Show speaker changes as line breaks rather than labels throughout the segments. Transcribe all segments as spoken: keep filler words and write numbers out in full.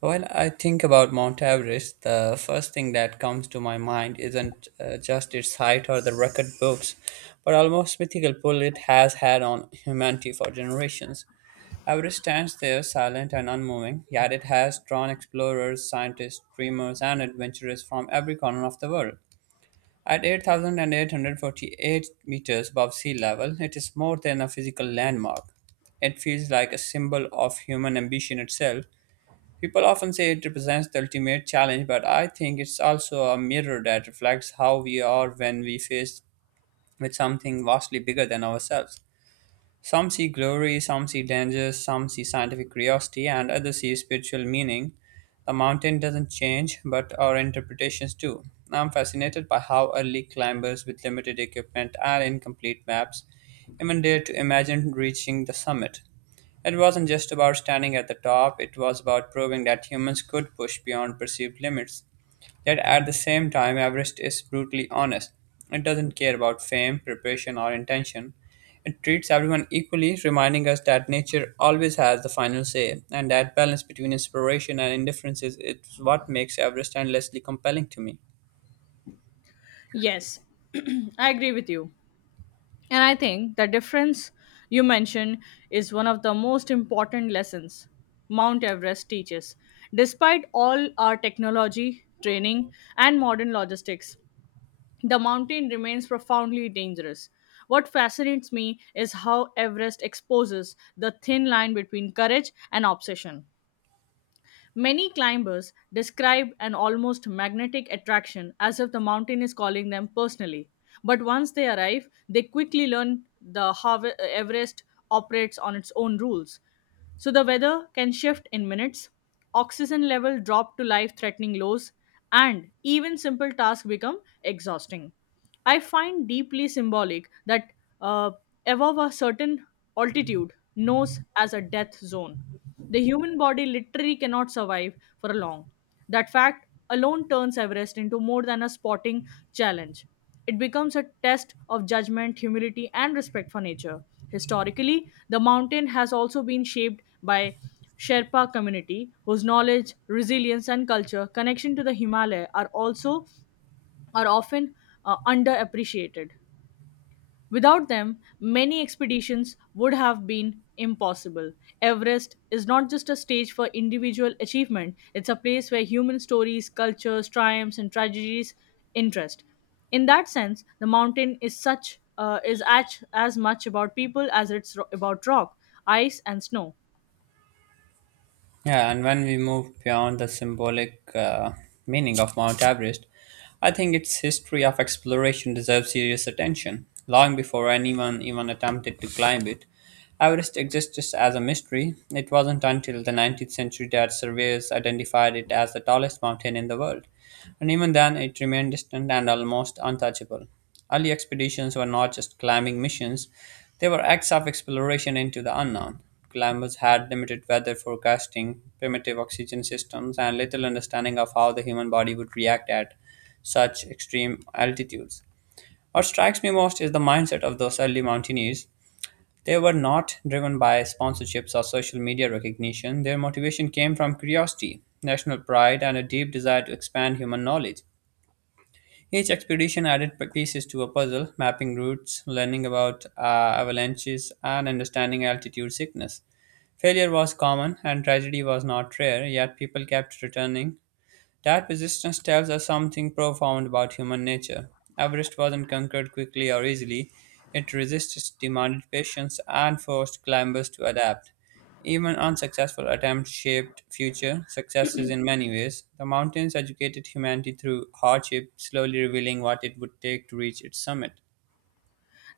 When I think about Mount Everest, the first thing that comes to my mind isn't uh, just its height or the record books, but almost mythical pull it has had on humanity for generations. Everest stands there silent and unmoving, yet it has drawn explorers, scientists, dreamers, and adventurers from every corner of the world. At eight thousand eight hundred forty-eight meters above sea level, it is more than a physical landmark. It feels like a symbol of human ambition itself. People often say it represents the ultimate challenge, but I think it's also a mirror that reflects how we are when we face with something vastly bigger than ourselves. Some see glory, some see dangers, some see scientific curiosity, and others see spiritual meaning. The mountain doesn't change, but our interpretations do. I'm fascinated by how early climbers with limited equipment and incomplete maps even dared to imagine reaching the summit. It wasn't just about standing at the top, it was about proving that humans could push beyond perceived limits. Yet at the same time, Everest is brutally honest. It doesn't care about fame, preparation, or intention. It treats everyone equally, reminding us that nature always has the final say, and that balance between inspiration and indifference is is what makes Everest endlessly compelling to me.
Yes, I agree with you. And I think the difference you mentioned is one of the most important lessons Mount Everest teaches. Despite all our technology, training, and modern logistics, the mountain remains profoundly dangerous. What fascinates me is how Everest exposes the thin line between courage and obsession. Many climbers describe an almost magnetic attraction as if the mountain is calling them personally. But once they arrive, they quickly learn the how Everest operates on its own rules. So the weather can shift in minutes, oxygen level drop to life threatening lows, and even simple tasks become exhausting. I find deeply symbolic that uh, above a certain altitude knows as a death zone the human body literally cannot survive for long. That fact alone turns Everest into more than a sporting challenge. It becomes a test of judgment, humility, and respect for nature. Historically, the mountain has also been shaped by Sherpa community whose knowledge, resilience, and culture connection to the Himalaya are also are often uh, underappreciated. Without them, many expeditions would have been impossible. Everest is not just a stage for individual achievement, it's a place where human stories, cultures, triumphs, and tragedies interest. In that sense, the mountain is such uh, is as, as much about people as it's ro- about rock, ice, and snow.
Yeah, and when we move beyond the symbolic uh, meaning of Mount Everest, I think its history of exploration deserves serious attention. Long before anyone even attempted to climb it, Everest existed as a mystery. It wasn't until the nineteenth century that surveyors identified it as the tallest mountain in the world, and even then it remained distant and almost untouchable. Early expeditions were not just climbing missions, they were acts of exploration into the unknown. Climbers had limited weather forecasting, primitive oxygen systems, and little understanding of how the human body would react at such extreme altitudes. What strikes me most is the mindset of those early mountaineers. They were not driven by sponsorships or social media recognition. Their motivation came from curiosity, national pride, and a deep desire to expand human knowledge. Each expedition added p- pieces to a puzzle, mapping routes, learning about uh, avalanches, and understanding altitude sickness. Failure was common and tragedy was not rare, yet people kept returning. That persistence tells us something profound about human nature. Everest wasn't conquered quickly or easily. It resisted, demanded patience, and forced climbers to adapt. Even unsuccessful attempts shaped future successes in many ways. The mountains educated humanity through hardship, slowly revealing what it would take to reach its summit.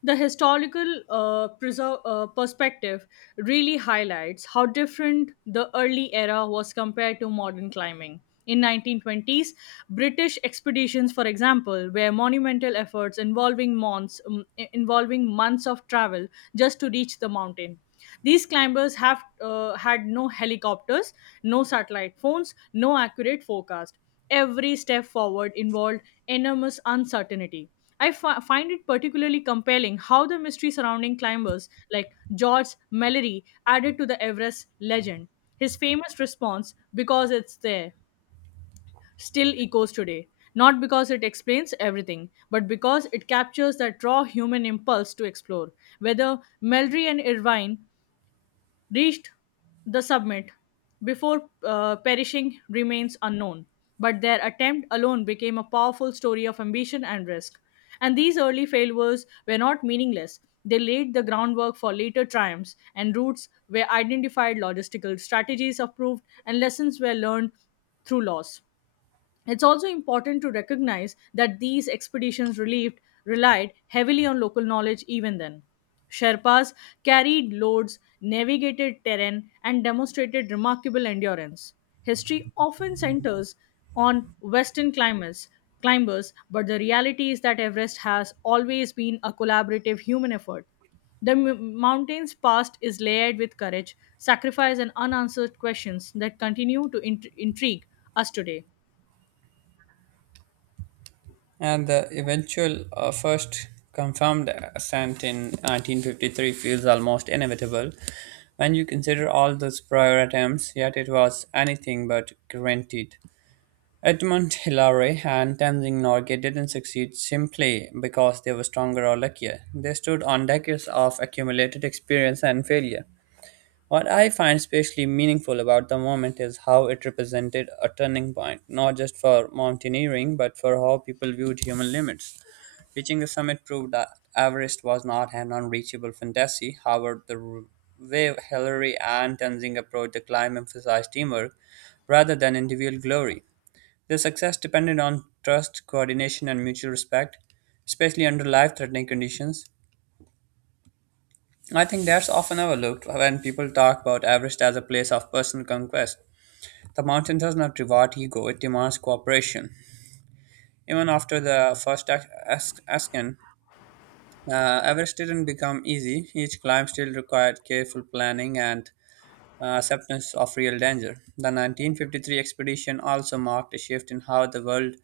The historical uh, preser- uh, perspective really highlights how different the early era was compared to modern climbing. In nineteen twenties, British expeditions, for example, were monumental efforts involving months, um, i- involving months of travel just to reach the mountain. These climbers have uh, had no helicopters, no satellite phones, no accurate forecast. Every step forward involved enormous uncertainty. I fi- find it particularly compelling how the mystery surrounding climbers like George Mallory added to the Everest legend. His famous response, because it's there, still echoes today. Not because it explains everything, but because it captures that raw human impulse to explore. Whether Mallory and Irvine reached the summit before uh, perishing remains unknown, but their attempt alone became a powerful story of ambition and risk. And these early failures were not meaningless. They laid the groundwork for later triumphs, and routes were identified, logistical strategies approved, and lessons were learned through loss. It's also important to recognize that these expeditions relieved, relied heavily on local knowledge even then. Sherpas carried loads, navigated terrain, and demonstrated remarkable endurance. History often centers on Western climbers, climbers, but the reality is that Everest has always been a collaborative human effort. The m- mountain's past is layered with courage, sacrifice, and unanswered questions that continue to int- intrigue us today.
And the eventual uh, first confirmed ascent in nineteen fifty-three feels almost inevitable when you consider all those prior attempts, yet it was anything but guaranteed. Edmund Hillary and Tenzing Norgay didn't succeed simply because they were stronger or luckier. They stood on decades of accumulated experience and failure. What I find especially meaningful about the moment is how it represented a turning point, not just for mountaineering, but for how people viewed human limits. Reaching the summit proved that Everest was not an unreachable fantasy. However, the r- way Hillary and Tenzing approached the climb emphasized teamwork rather than individual glory. Their success depended on trust, coordination, and mutual respect, especially under life threatening conditions. I think that's often overlooked when people talk about Everest as a place of personal conquest. The mountain does not reward ego, it demands cooperation. Even after the first ascent, Uh, Everest didn't become easy. Each climb still required careful planning and uh, acceptance of real danger. The nineteen fifty-three expedition also marked a shift in how the world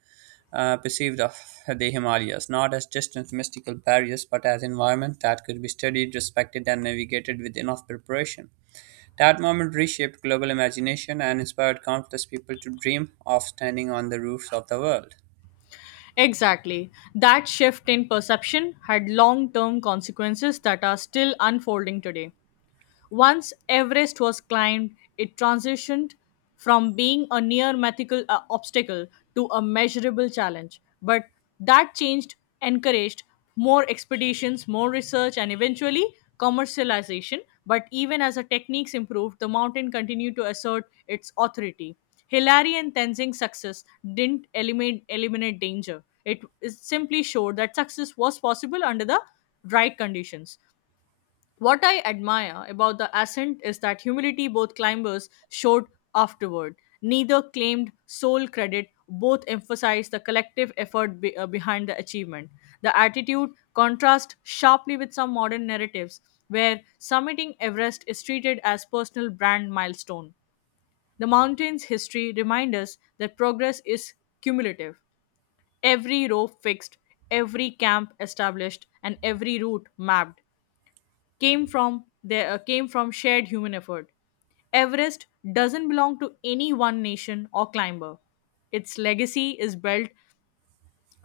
uh, perceived of the Himalayas, not as distant mystical barriers, but as environment that could be studied, respected, and navigated with enough preparation. That moment reshaped global imagination and inspired countless people to dream of standing on the roofs of the world.
Exactly. That shift in perception had long term consequences that are still unfolding today. Once Everest was climbed, it transitioned from being a near mythical uh, obstacle to a measurable challenge. But that changed encouraged more expeditions, more research, and eventually commercialization. But even as the techniques improved, the mountain continued to assert its authority. Hillary and Tenzing's success didn't eliminate, eliminate danger. It is- simply showed that success was possible under the right conditions. What I admire about the ascent is that humility both climbers showed afterward. Neither claimed sole credit, both emphasized the collective effort be- uh, behind the achievement. The attitude contrasts sharply with some modern narratives, where summiting Everest is treated as personal brand milestone. The mountain's history reminds us that progress is cumulative. Every rope fixed, every camp established, and every route mapped came from there uh, came from shared human effort. Everest doesn't belong to any one nation or climber. Its legacy is built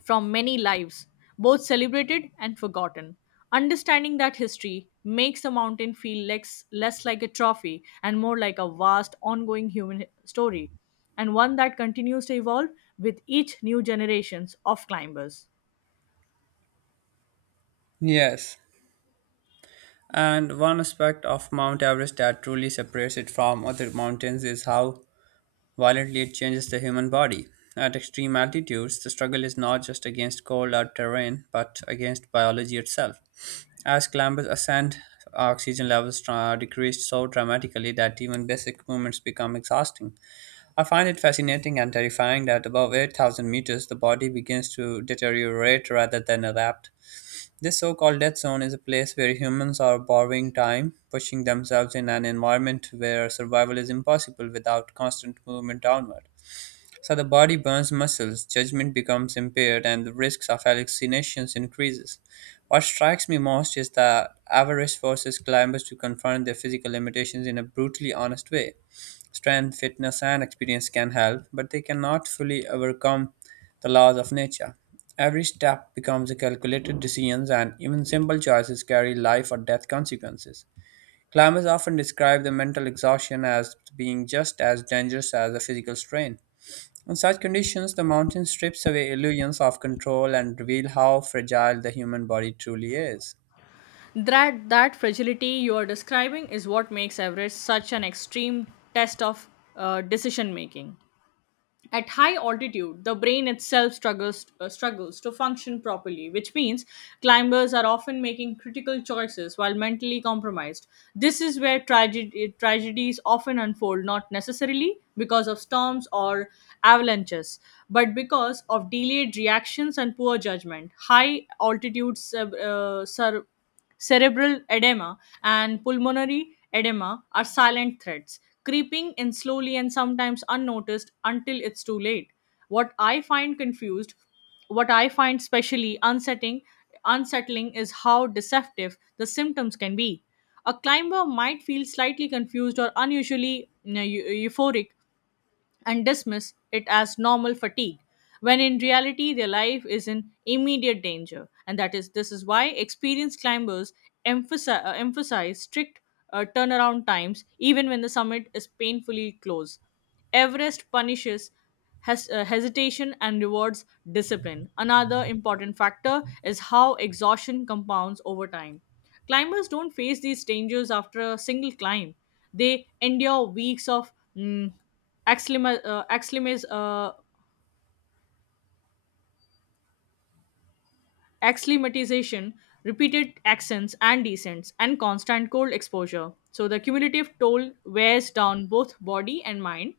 from many lives, both celebrated and forgotten. Understanding that history makes the mountain feel less, less like a trophy and more like a vast, ongoing human story, and one that continues to evolve with each new generations of climbers.
Yes. And one aspect of Mount Everest that truly separates it from other mountains is how violently it changes the human body. At extreme altitudes, the struggle is not just against cold or terrain, but against biology itself. As climbers ascend, oxygen levels are decreased so dramatically that even basic movements become exhausting. I find it fascinating and terrifying that above eight thousand meters, the body begins to deteriorate rather than adapt. This so called death zone is a place where humans are borrowing time, pushing themselves in an environment where survival is impossible without constant movement downward. So the body burns muscles, judgment becomes impaired, and the risks of hallucinations increases. What strikes me most is that avarice forces climbers to confront their physical limitations in a brutally honest way. Strength, fitness, and experience can help, but they cannot fully overcome the laws of nature. Every step becomes a calculated decision, and even simple choices carry life or death consequences. Climbers often describe the mental exhaustion as being just as dangerous as the physical strain. In such conditions, the mountain strips away illusions of control and reveal how fragile the human body truly is.
That that fragility you are describing is what makes Everest such an extreme test of uh, decision making. At high altitude, the brain itself struggles uh, struggles to function properly, which means climbers are often making critical choices while mentally compromised. This is where tragedy, tragedies often unfold, not necessarily because of storms or avalanches, but because of delayed reactions and poor judgment. High altitude sur- uh, sur- Cerebral edema and pulmonary edema are silent threats, creeping in slowly and sometimes unnoticed until it's too late. What I find confused, what I find specially unsettling, unsettling is how deceptive the symptoms can be. A climber might feel slightly confused or unusually you know, eu- euphoric and dismiss it as normal fatigue when in reality their life is in immediate danger, and that is this is why experienced climbers emphasize, uh, emphasize strict uh, turnaround times even when the summit is painfully close. Everest punishes hes- uh, hesitation and rewards discipline. Another important factor is how exhaustion compounds over time. Climbers don't face these dangers after a single climb. They endure weeks of mm, acclima- uh, acclimas- uh, acclimatization, repeated accents and descents, and constant cold exposure. So the cumulative toll wears down both body and mind,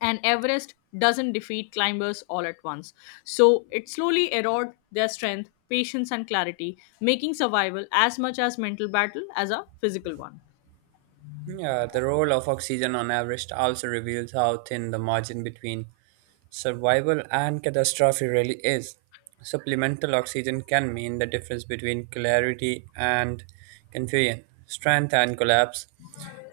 and Everest doesn't defeat climbers all at once. So it slowly erodes their strength, patience, and clarity, making survival as much as mental battle as a physical one.
Yeah, the role of oxygen on average also reveals how thin the margin between survival and catastrophe really is. Supplemental oxygen can mean the difference between clarity and confusion, strength and collapse.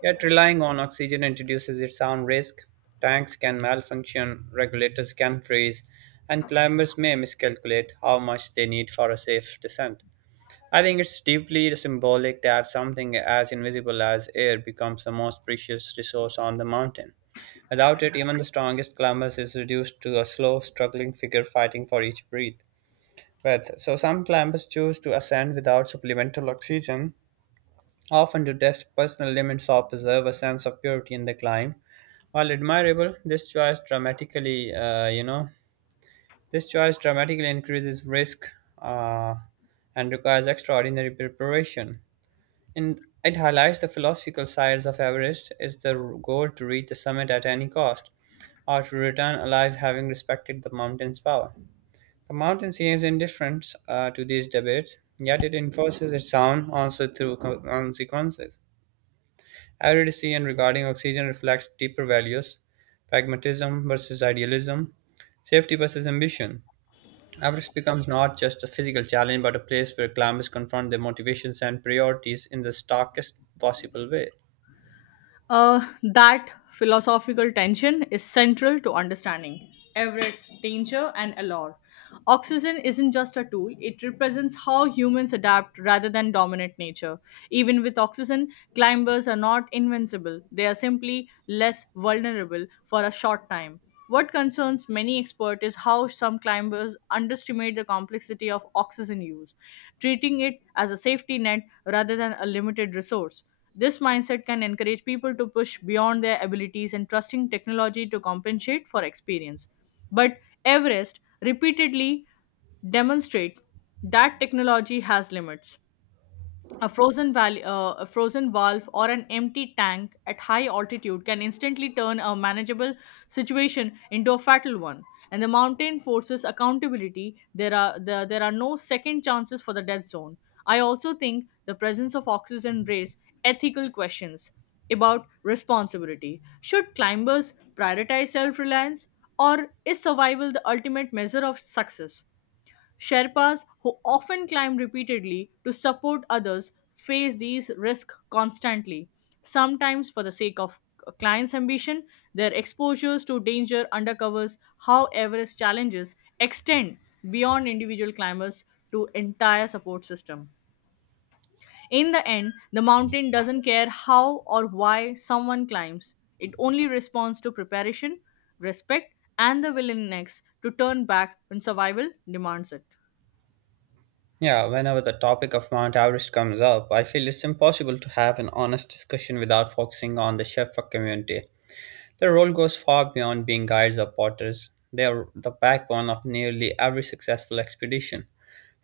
Yet relying on oxygen introduces its own risk. Tanks can malfunction, regulators can freeze, and climbers may miscalculate how much they need for a safe descent. I think it's deeply symbolic that something as invisible as air becomes the most precious resource on the mountain. Without it, even the strongest climber is reduced to a slow, struggling figure fighting for each breath. breath. So some climbers choose to ascend without supplemental oxygen, often to test personal limits or preserve a sense of purity in the climb. While admirable, this choice dramatically, uh, you know, this choice dramatically increases risk uh, and requires extraordinary preparation. And it highlights the philosophical sides of Everest is the goal to reach the summit at any cost, or to return alive having respected the mountain's power. The mountain seems indifferent uh, to these debates, yet it enforces its own answer through co- consequences. Every decision regarding oxygen reflects deeper values pragmatism versus idealism, safety versus ambition. Everest becomes not just a physical challenge but a place where climbers confront their motivations and priorities in the starkest possible way.
Uh, that philosophical tension is central to understanding Everett's danger and allure. Oxygen isn't just a tool, it represents how humans adapt rather than dominate nature. Even with oxygen, climbers are not invincible, they are simply less vulnerable for a short time. What concerns many experts is how some climbers underestimate the complexity of oxygen use, treating it as a safety net rather than a limited resource. This mindset can encourage people to push beyond their abilities and trusting technology to compensate for experience. But Everest repeatedly demonstrate that technology has limits. A frozen, val- uh, a frozen valve or an empty tank at high altitude can instantly turn a manageable situation into a fatal one. And the mountain forces accountability. There are the, there are no second chances for the death zone. I also think the presence of oxygen raise ethical questions about responsibility. Should climbers prioritize self-reliance, or is survival the ultimate measure of success? Sherpas, who often climb repeatedly to support others, face these risks constantly. Sometimes, for the sake of a client's ambition, their exposures to danger undercovers how Everest challenges extend beyond individual climbers to entire support system. In the end, the mountain doesn't care how or why someone climbs. It only responds to preparation, respect, and the willingness to turn back when survival demands it.
Yeah, whenever the topic of Mount Everest comes up, I feel it's impossible to have an honest discussion without focusing on the Sherpa community. Their role goes far beyond being guides or porters. They are the backbone of nearly every successful expedition.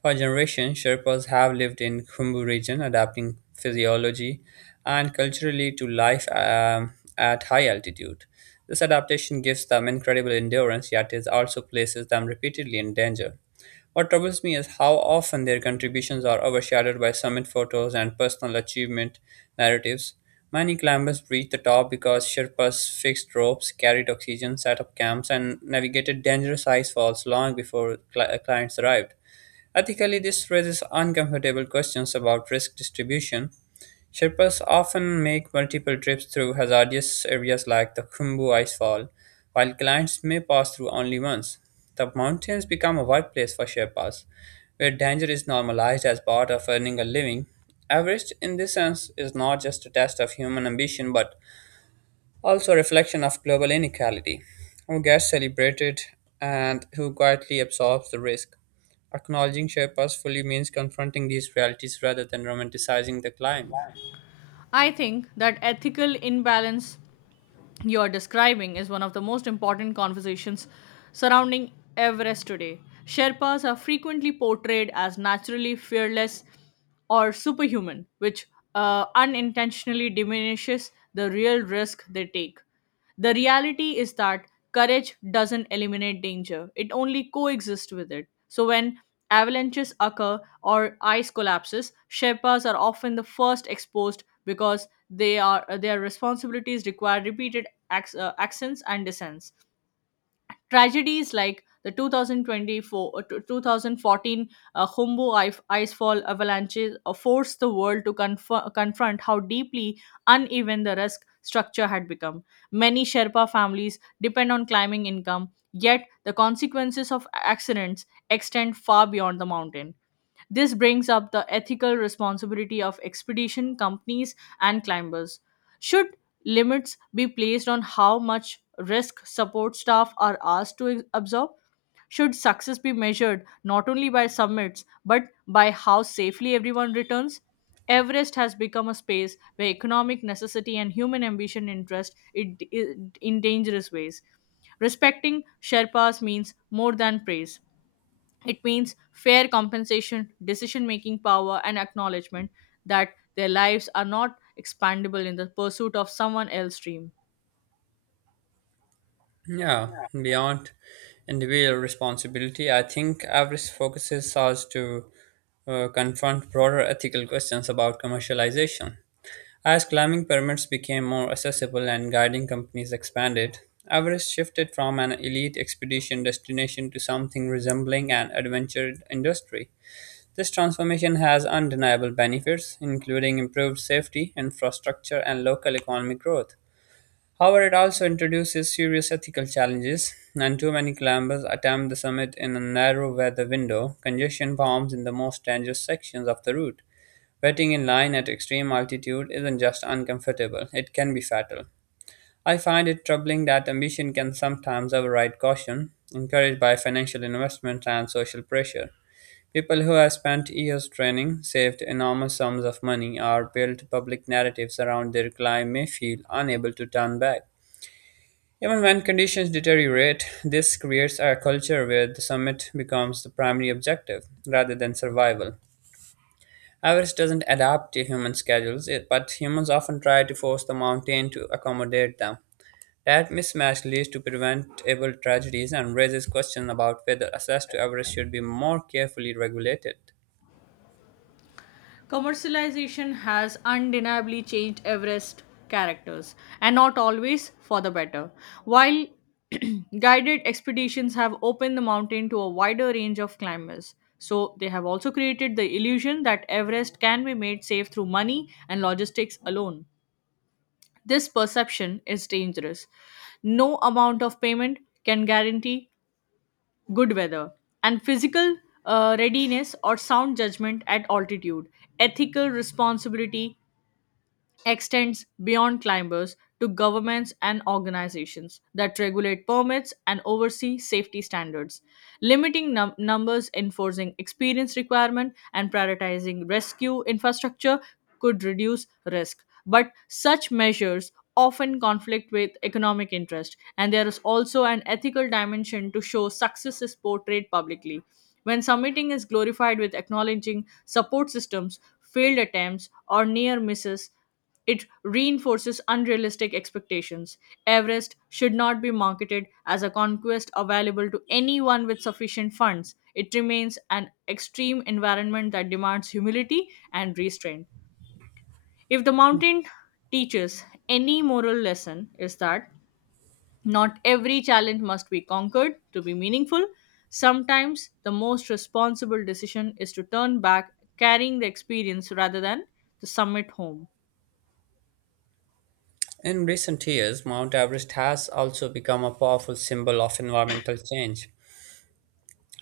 For generations, Sherpas have lived in Khumbu region, adapting physiology and culturally to life um, at high altitude. This adaptation gives them incredible endurance, yet it also places them repeatedly in danger. What troubles me is how often their contributions are overshadowed by summit photos and personal achievement narratives. Many climbers reach the top because Sherpas fixed ropes, carried oxygen, set up camps, and navigated dangerous ice falls long before cli- clients arrived. Ethically, this raises uncomfortable questions about risk distribution. Sherpas often make multiple trips through hazardous areas like the Khumbu Icefall, while clients may pass through only once. The mountains become a workplace for Sherpas, where danger is normalized as part of earning a living. Everest, in this sense, is not just a test of human ambition but also a reflection of global inequality who gets celebrated and who quietly absorbs the risk. Acknowledging share purposefully means confronting these realities rather than romanticizing the climb.
I think that ethical imbalance you're describing is one of the most important conversations surrounding Everest today. Sherpas are frequently portrayed as naturally fearless or superhuman, which uh, unintentionally diminishes the real risk they take. The reality is that courage doesn't eliminate danger, it only coexists with it. So, when avalanches occur or ice collapses, Sherpas are often the first exposed because they are their responsibilities require repeated acc- uh, accents and descents. Tragedies like the twenty twenty-four, uh, t- twenty fourteen uh, Humbo ice, icefall avalanches uh, forced the world to conf- confront how deeply uneven the risk structure had become. Many Sherpa families depend on climbing income, yet the consequences of accidents extend far beyond the mountain. This brings up the ethical responsibility of expedition companies and climbers. Should limits be placed on how much risk support staff are asked to absorb? Should success be measured not only by summits but by how safely everyone returns? Everest has become a space where economic necessity and human ambition interest it, it in dangerous ways. Respecting Sherpas means more than praise. It means fair compensation, decision making power, and acknowledgement that their lives are not expandable in the pursuit of someone else's dream.
Yeah, beyond individual responsibility, I think Avarice focuses us to uh, confront broader ethical questions about commercialization. As climbing pyramids became more accessible and guiding companies expanded, Everest shifted from an elite expedition destination to something resembling an adventure industry. This transformation has undeniable benefits, including improved safety, infrastructure, and local economic growth. However, it also introduces serious ethical challenges, and too many climbers attempt the summit in a narrow weather window. Congestion forms in the most dangerous sections of the route. Wetting in line at extreme altitude isn't just uncomfortable, it can be fatal. I find it troubling that ambition can sometimes override caution, encouraged by financial investment and social pressure. People who have spent years training, saved enormous sums of money, or built public narratives around their climb may feel unable to turn back. Even when conditions deteriorate, this creates a culture where the summit becomes the primary objective rather than survival. Everest doesn't adapt to human schedules, it- but humans often try to force the mountain to accommodate them. That mismatch leads to preventable tragedies and raises questions about whether access to Everest should be more carefully regulated.
Commercialization has undeniably changed Everest characters, and not always for the better. While guided expeditions have opened the mountain to a wider range of climbers, so they have also created the illusion that Everest can be made safe through money and logistics alone. This perception is dangerous. No amount of payment can guarantee good weather and physical uh, readiness or sound judgment at altitude. Ethical responsibility extends beyond climbers to governments and organizations that regulate permits and oversee safety standards, limiting num- numbers, enforcing experience requirement, and prioritizing rescue infrastructure could reduce risk. But such measures often conflict with economic interest, and there is also an ethical dimension to show success is portrayed publicly. When submitting is glorified with acknowledging support systems, failed attempts, or near misses, it reinforces unrealistic expectations. Everest should not be marketed as a conquest available to anyone with sufficient funds. It remains an extreme environment that demands humility and restraint. If the mountain teaches any moral lesson, is that not every challenge must be conquered to be meaningful. Sometimes the most responsible decision is to turn back, carrying the experience rather than to summit home.
In recent years, Mount Everest has also become a powerful symbol of environmental change,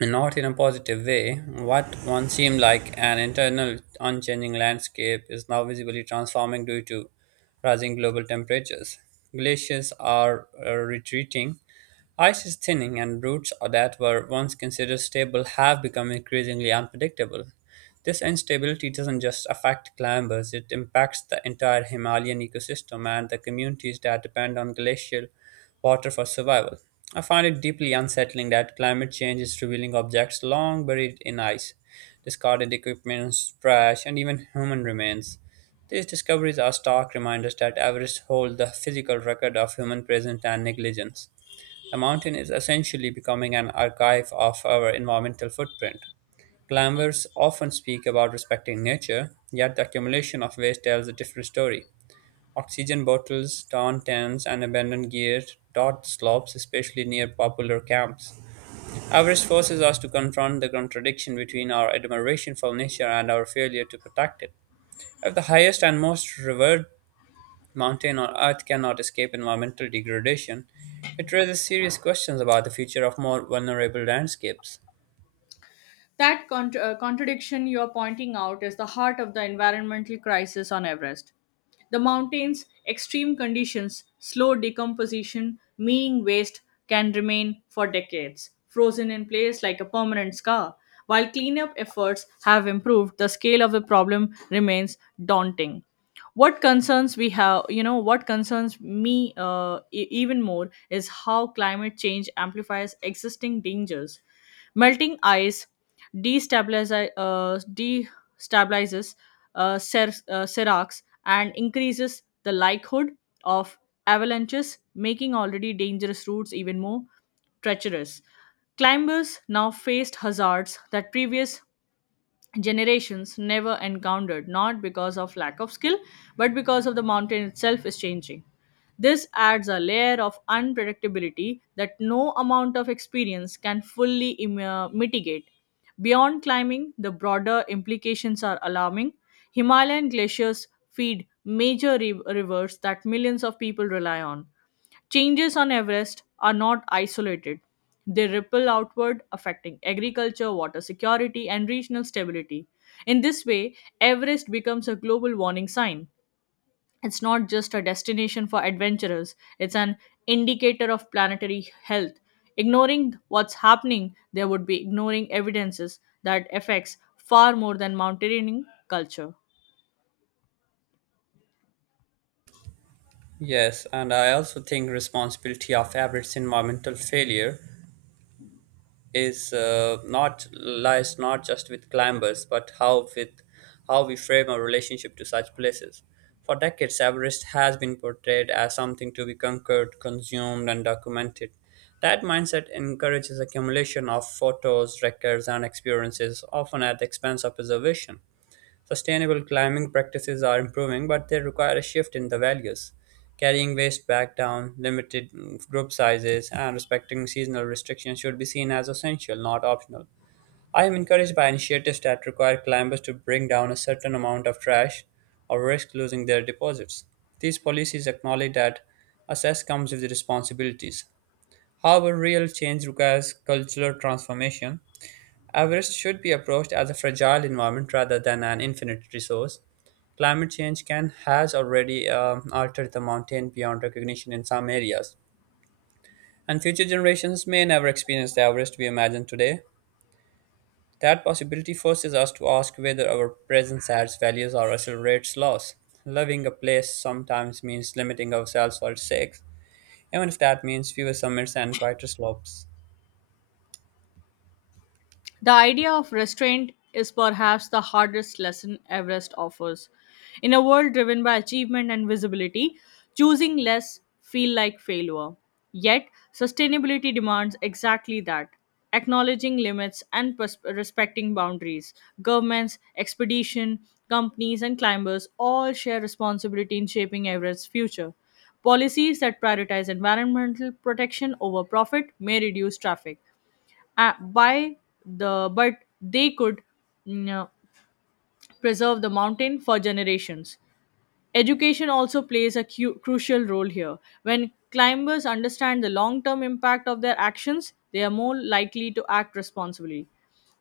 not in a positive way. What once seemed like an internal unchanging landscape is now visibly transforming due to rising global temperatures. Glaciers are uh, retreating, ice is thinning, and routes that were once considered stable have become increasingly unpredictable. This instability doesn't just affect climbers, it impacts the entire Himalayan ecosystem and the communities that depend on glacial water for survival. I find it deeply unsettling that climate change is revealing objects long buried in ice, discarded equipment, trash, and even human remains. These discoveries are stark reminders that Everest holds the physical record of human presence and negligence. The mountain is essentially becoming an archive of our environmental footprint. Climbers often speak about respecting nature, yet the accumulation of waste tells a different story. Oxygen bottles, torn tents, and abandoned gear dot the slopes, especially near popular camps. Everest forces us to confront the contradiction between our admiration for nature and our failure to protect it. If the highest and most revered mountain on earth cannot escape environmental degradation, it raises serious questions about the future of more vulnerable landscapes.
That cont- uh, contradiction you're pointing out is the heart of the environmental crisis on Everest. The mountain's extreme conditions, slow decomposition, meaning waste can remain for decades, frozen in place like a permanent scar. While cleanup efforts have improved, the scale of the problem remains daunting. What concerns we have you know what concerns me uh, e- even more is how climate change amplifies existing dangers. Melting ice destabilizes uh, destabilizes uh, ser- uh, seracs and increases the likelihood of avalanches, making already dangerous routes even more treacherous. Climbers now faced hazards that previous generations never encountered, not because of lack of skill, but because of the mountain itself is changing. This adds a layer of unpredictability that no amount of experience can fully im- uh, mitigate. Beyond climbing, the broader implications are alarming. Himalayan glaciers feed major ri- rivers that millions of people rely on. Changes on Everest are not isolated. They ripple outward, affecting agriculture, water security, and regional stability. In this way, Everest becomes a global warning sign. It's not just a destination for adventurers, it's an indicator of planetary health. Ignoring what's happening, there would be ignoring evidences that affects far more than mountaineering culture.
Yes, and I also think responsibility of Abbott's environmental failure is uh, not lies not just with climbers but how with how we frame our relationship to such places. For decades, Everest has been portrayed as something to be conquered, consumed, and documented. That mindset encourages accumulation of photos, records, and experiences, often at the expense of preservation. Sustainable climbing practices are improving, but they require a shift in the values. Carrying waste back down, limited mm, group sizes, and respecting seasonal restrictions should be seen as essential, not optional. I am encouraged by initiatives that require climbers to bring down a certain amount of trash or risk losing their deposits. These policies acknowledge that access comes with responsibilities. However, real change requires cultural transformation. Everest should be approached as a fragile environment rather than an infinite resource. Climate change can has already um, altered the mountain beyond recognition in some areas, and future generations may never experience the Everest we imagine today. That possibility forces us to ask whether our presence adds values or accelerates loss. Loving a place sometimes means limiting ourselves for its sake, even if that means fewer summits and quieter slopes.
The idea of restraint is perhaps the hardest lesson Everest offers. In a world driven by achievement and visibility, choosing less feel like failure. Yet, sustainability demands exactly that. Acknowledging limits and pers- respecting boundaries. Governments, expedition, companies, and climbers all share responsibility in shaping Everest's future. Policies that prioritize environmental protection over profit may reduce traffic, uh, by the but they could mm, uh, preserve the mountain for generations. Education also plays a cu- crucial role here. When climbers understand the long term impact of their actions, they are more likely to act responsibly.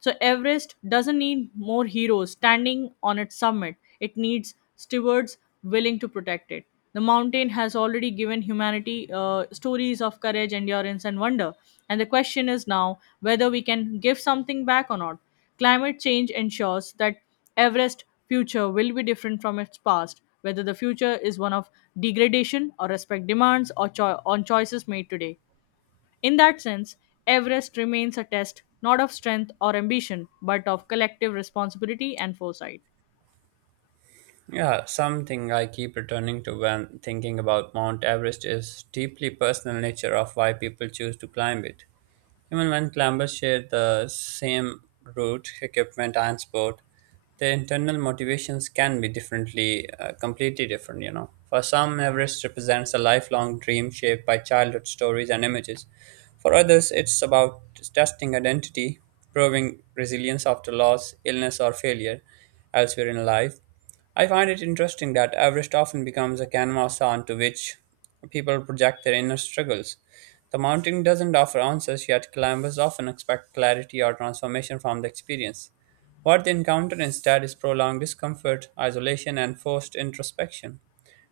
So, Everest doesn't need more heroes standing on its summit, it needs stewards willing to protect it. The mountain has already given humanity uh, stories of courage, endurance, and wonder. And the question is now whether we can give something back or not. Climate change ensures that Everest future will be different from its past, whether the future is one of degradation or respect demands or cho- on choices made today. In that sense, Everest remains a test not of strength or ambition, but of collective responsibility and foresight.
Yeah, something I keep returning to when thinking about Mount Everest is deeply personal nature of why people choose to climb it. Even when climbers share the same route, equipment, and sport, their internal motivations can be differently, uh, completely different, you know. For some, Everest represents a lifelong dream shaped by childhood stories and images. For others, it's about testing identity, proving resilience after loss, illness, or failure elsewhere in life. I find it interesting that Everest often becomes a canvas onto which people project their inner struggles. The mountain doesn't offer answers, yet climbers often expect clarity or transformation from the experience. What they encounter instead is prolonged discomfort, isolation, and forced introspection.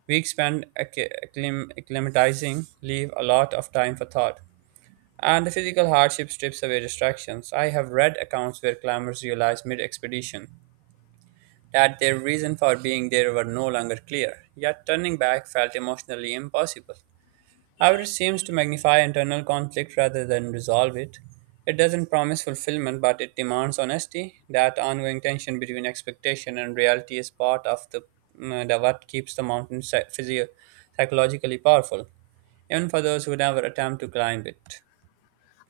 Weeks spent acc- acclim- acclimatizing leave a lot of time for thought, and the physical hardship strips away distractions. I have read accounts where climbers realize mid expedition that their reason for being there were no longer clear, yet turning back felt emotionally impossible. However, it seems to magnify internal conflict rather than resolve it. It doesn't promise fulfillment, but it demands honesty. That ongoing tension between expectation and reality is part of the, mm, the what keeps the mountain psy- physio- psychologically powerful, even for those who never attempt to climb it.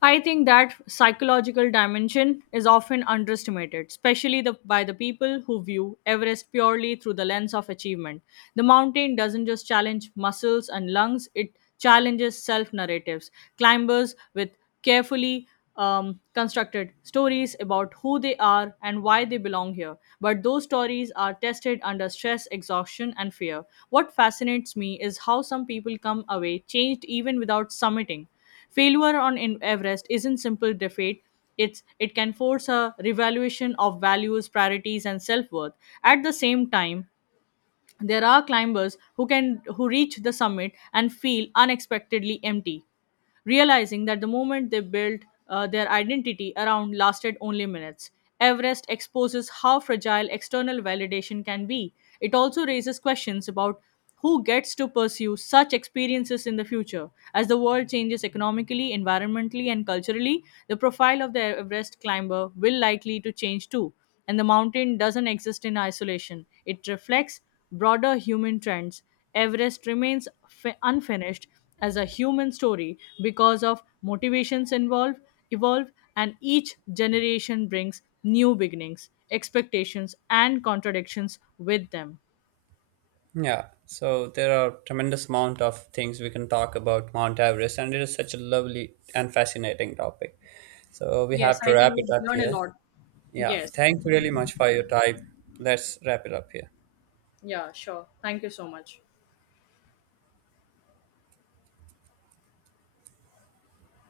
I think that psychological dimension is often underestimated, especially the, by the people who view Everest purely through the lens of achievement. The mountain doesn't just challenge muscles and lungs, it challenges self narratives. Climbers with carefully um, constructed stories about who they are and why they belong here. But those stories are tested under stress, exhaustion, and fear. What fascinates me is how some people come away changed even without summiting. Failure on in- Everest isn't simple defeat. It's, it can force a revaluation of values, priorities, and self worth. At the same time, there are climbers who can who reach the summit and feel unexpectedly empty, realizing that the moment they built uh, their identity around lasted only minutes. Everest exposes how fragile external validation can be. It also raises questions about who gets to pursue such experiences in the future. As the world changes economically, environmentally, and culturally, the profile of the Everest climber will likely to change too. And the mountain doesn't exist in isolation. It reflects broader human trends. Everest remains fi- unfinished as a human story because of motivations involved evolve, and each generation brings new beginnings expectations and contradictions with them.
Yeah, so there are tremendous amount of things we can talk about Mount Everest, and it is such a lovely and fascinating topic. So we
Yes,
have to
I
wrap
think
it
we've
up
learned a
here.
lot.
Yeah,
Yes.
thank you really much for your time. Let's wrap it up here.
Yeah, sure, thank you so much.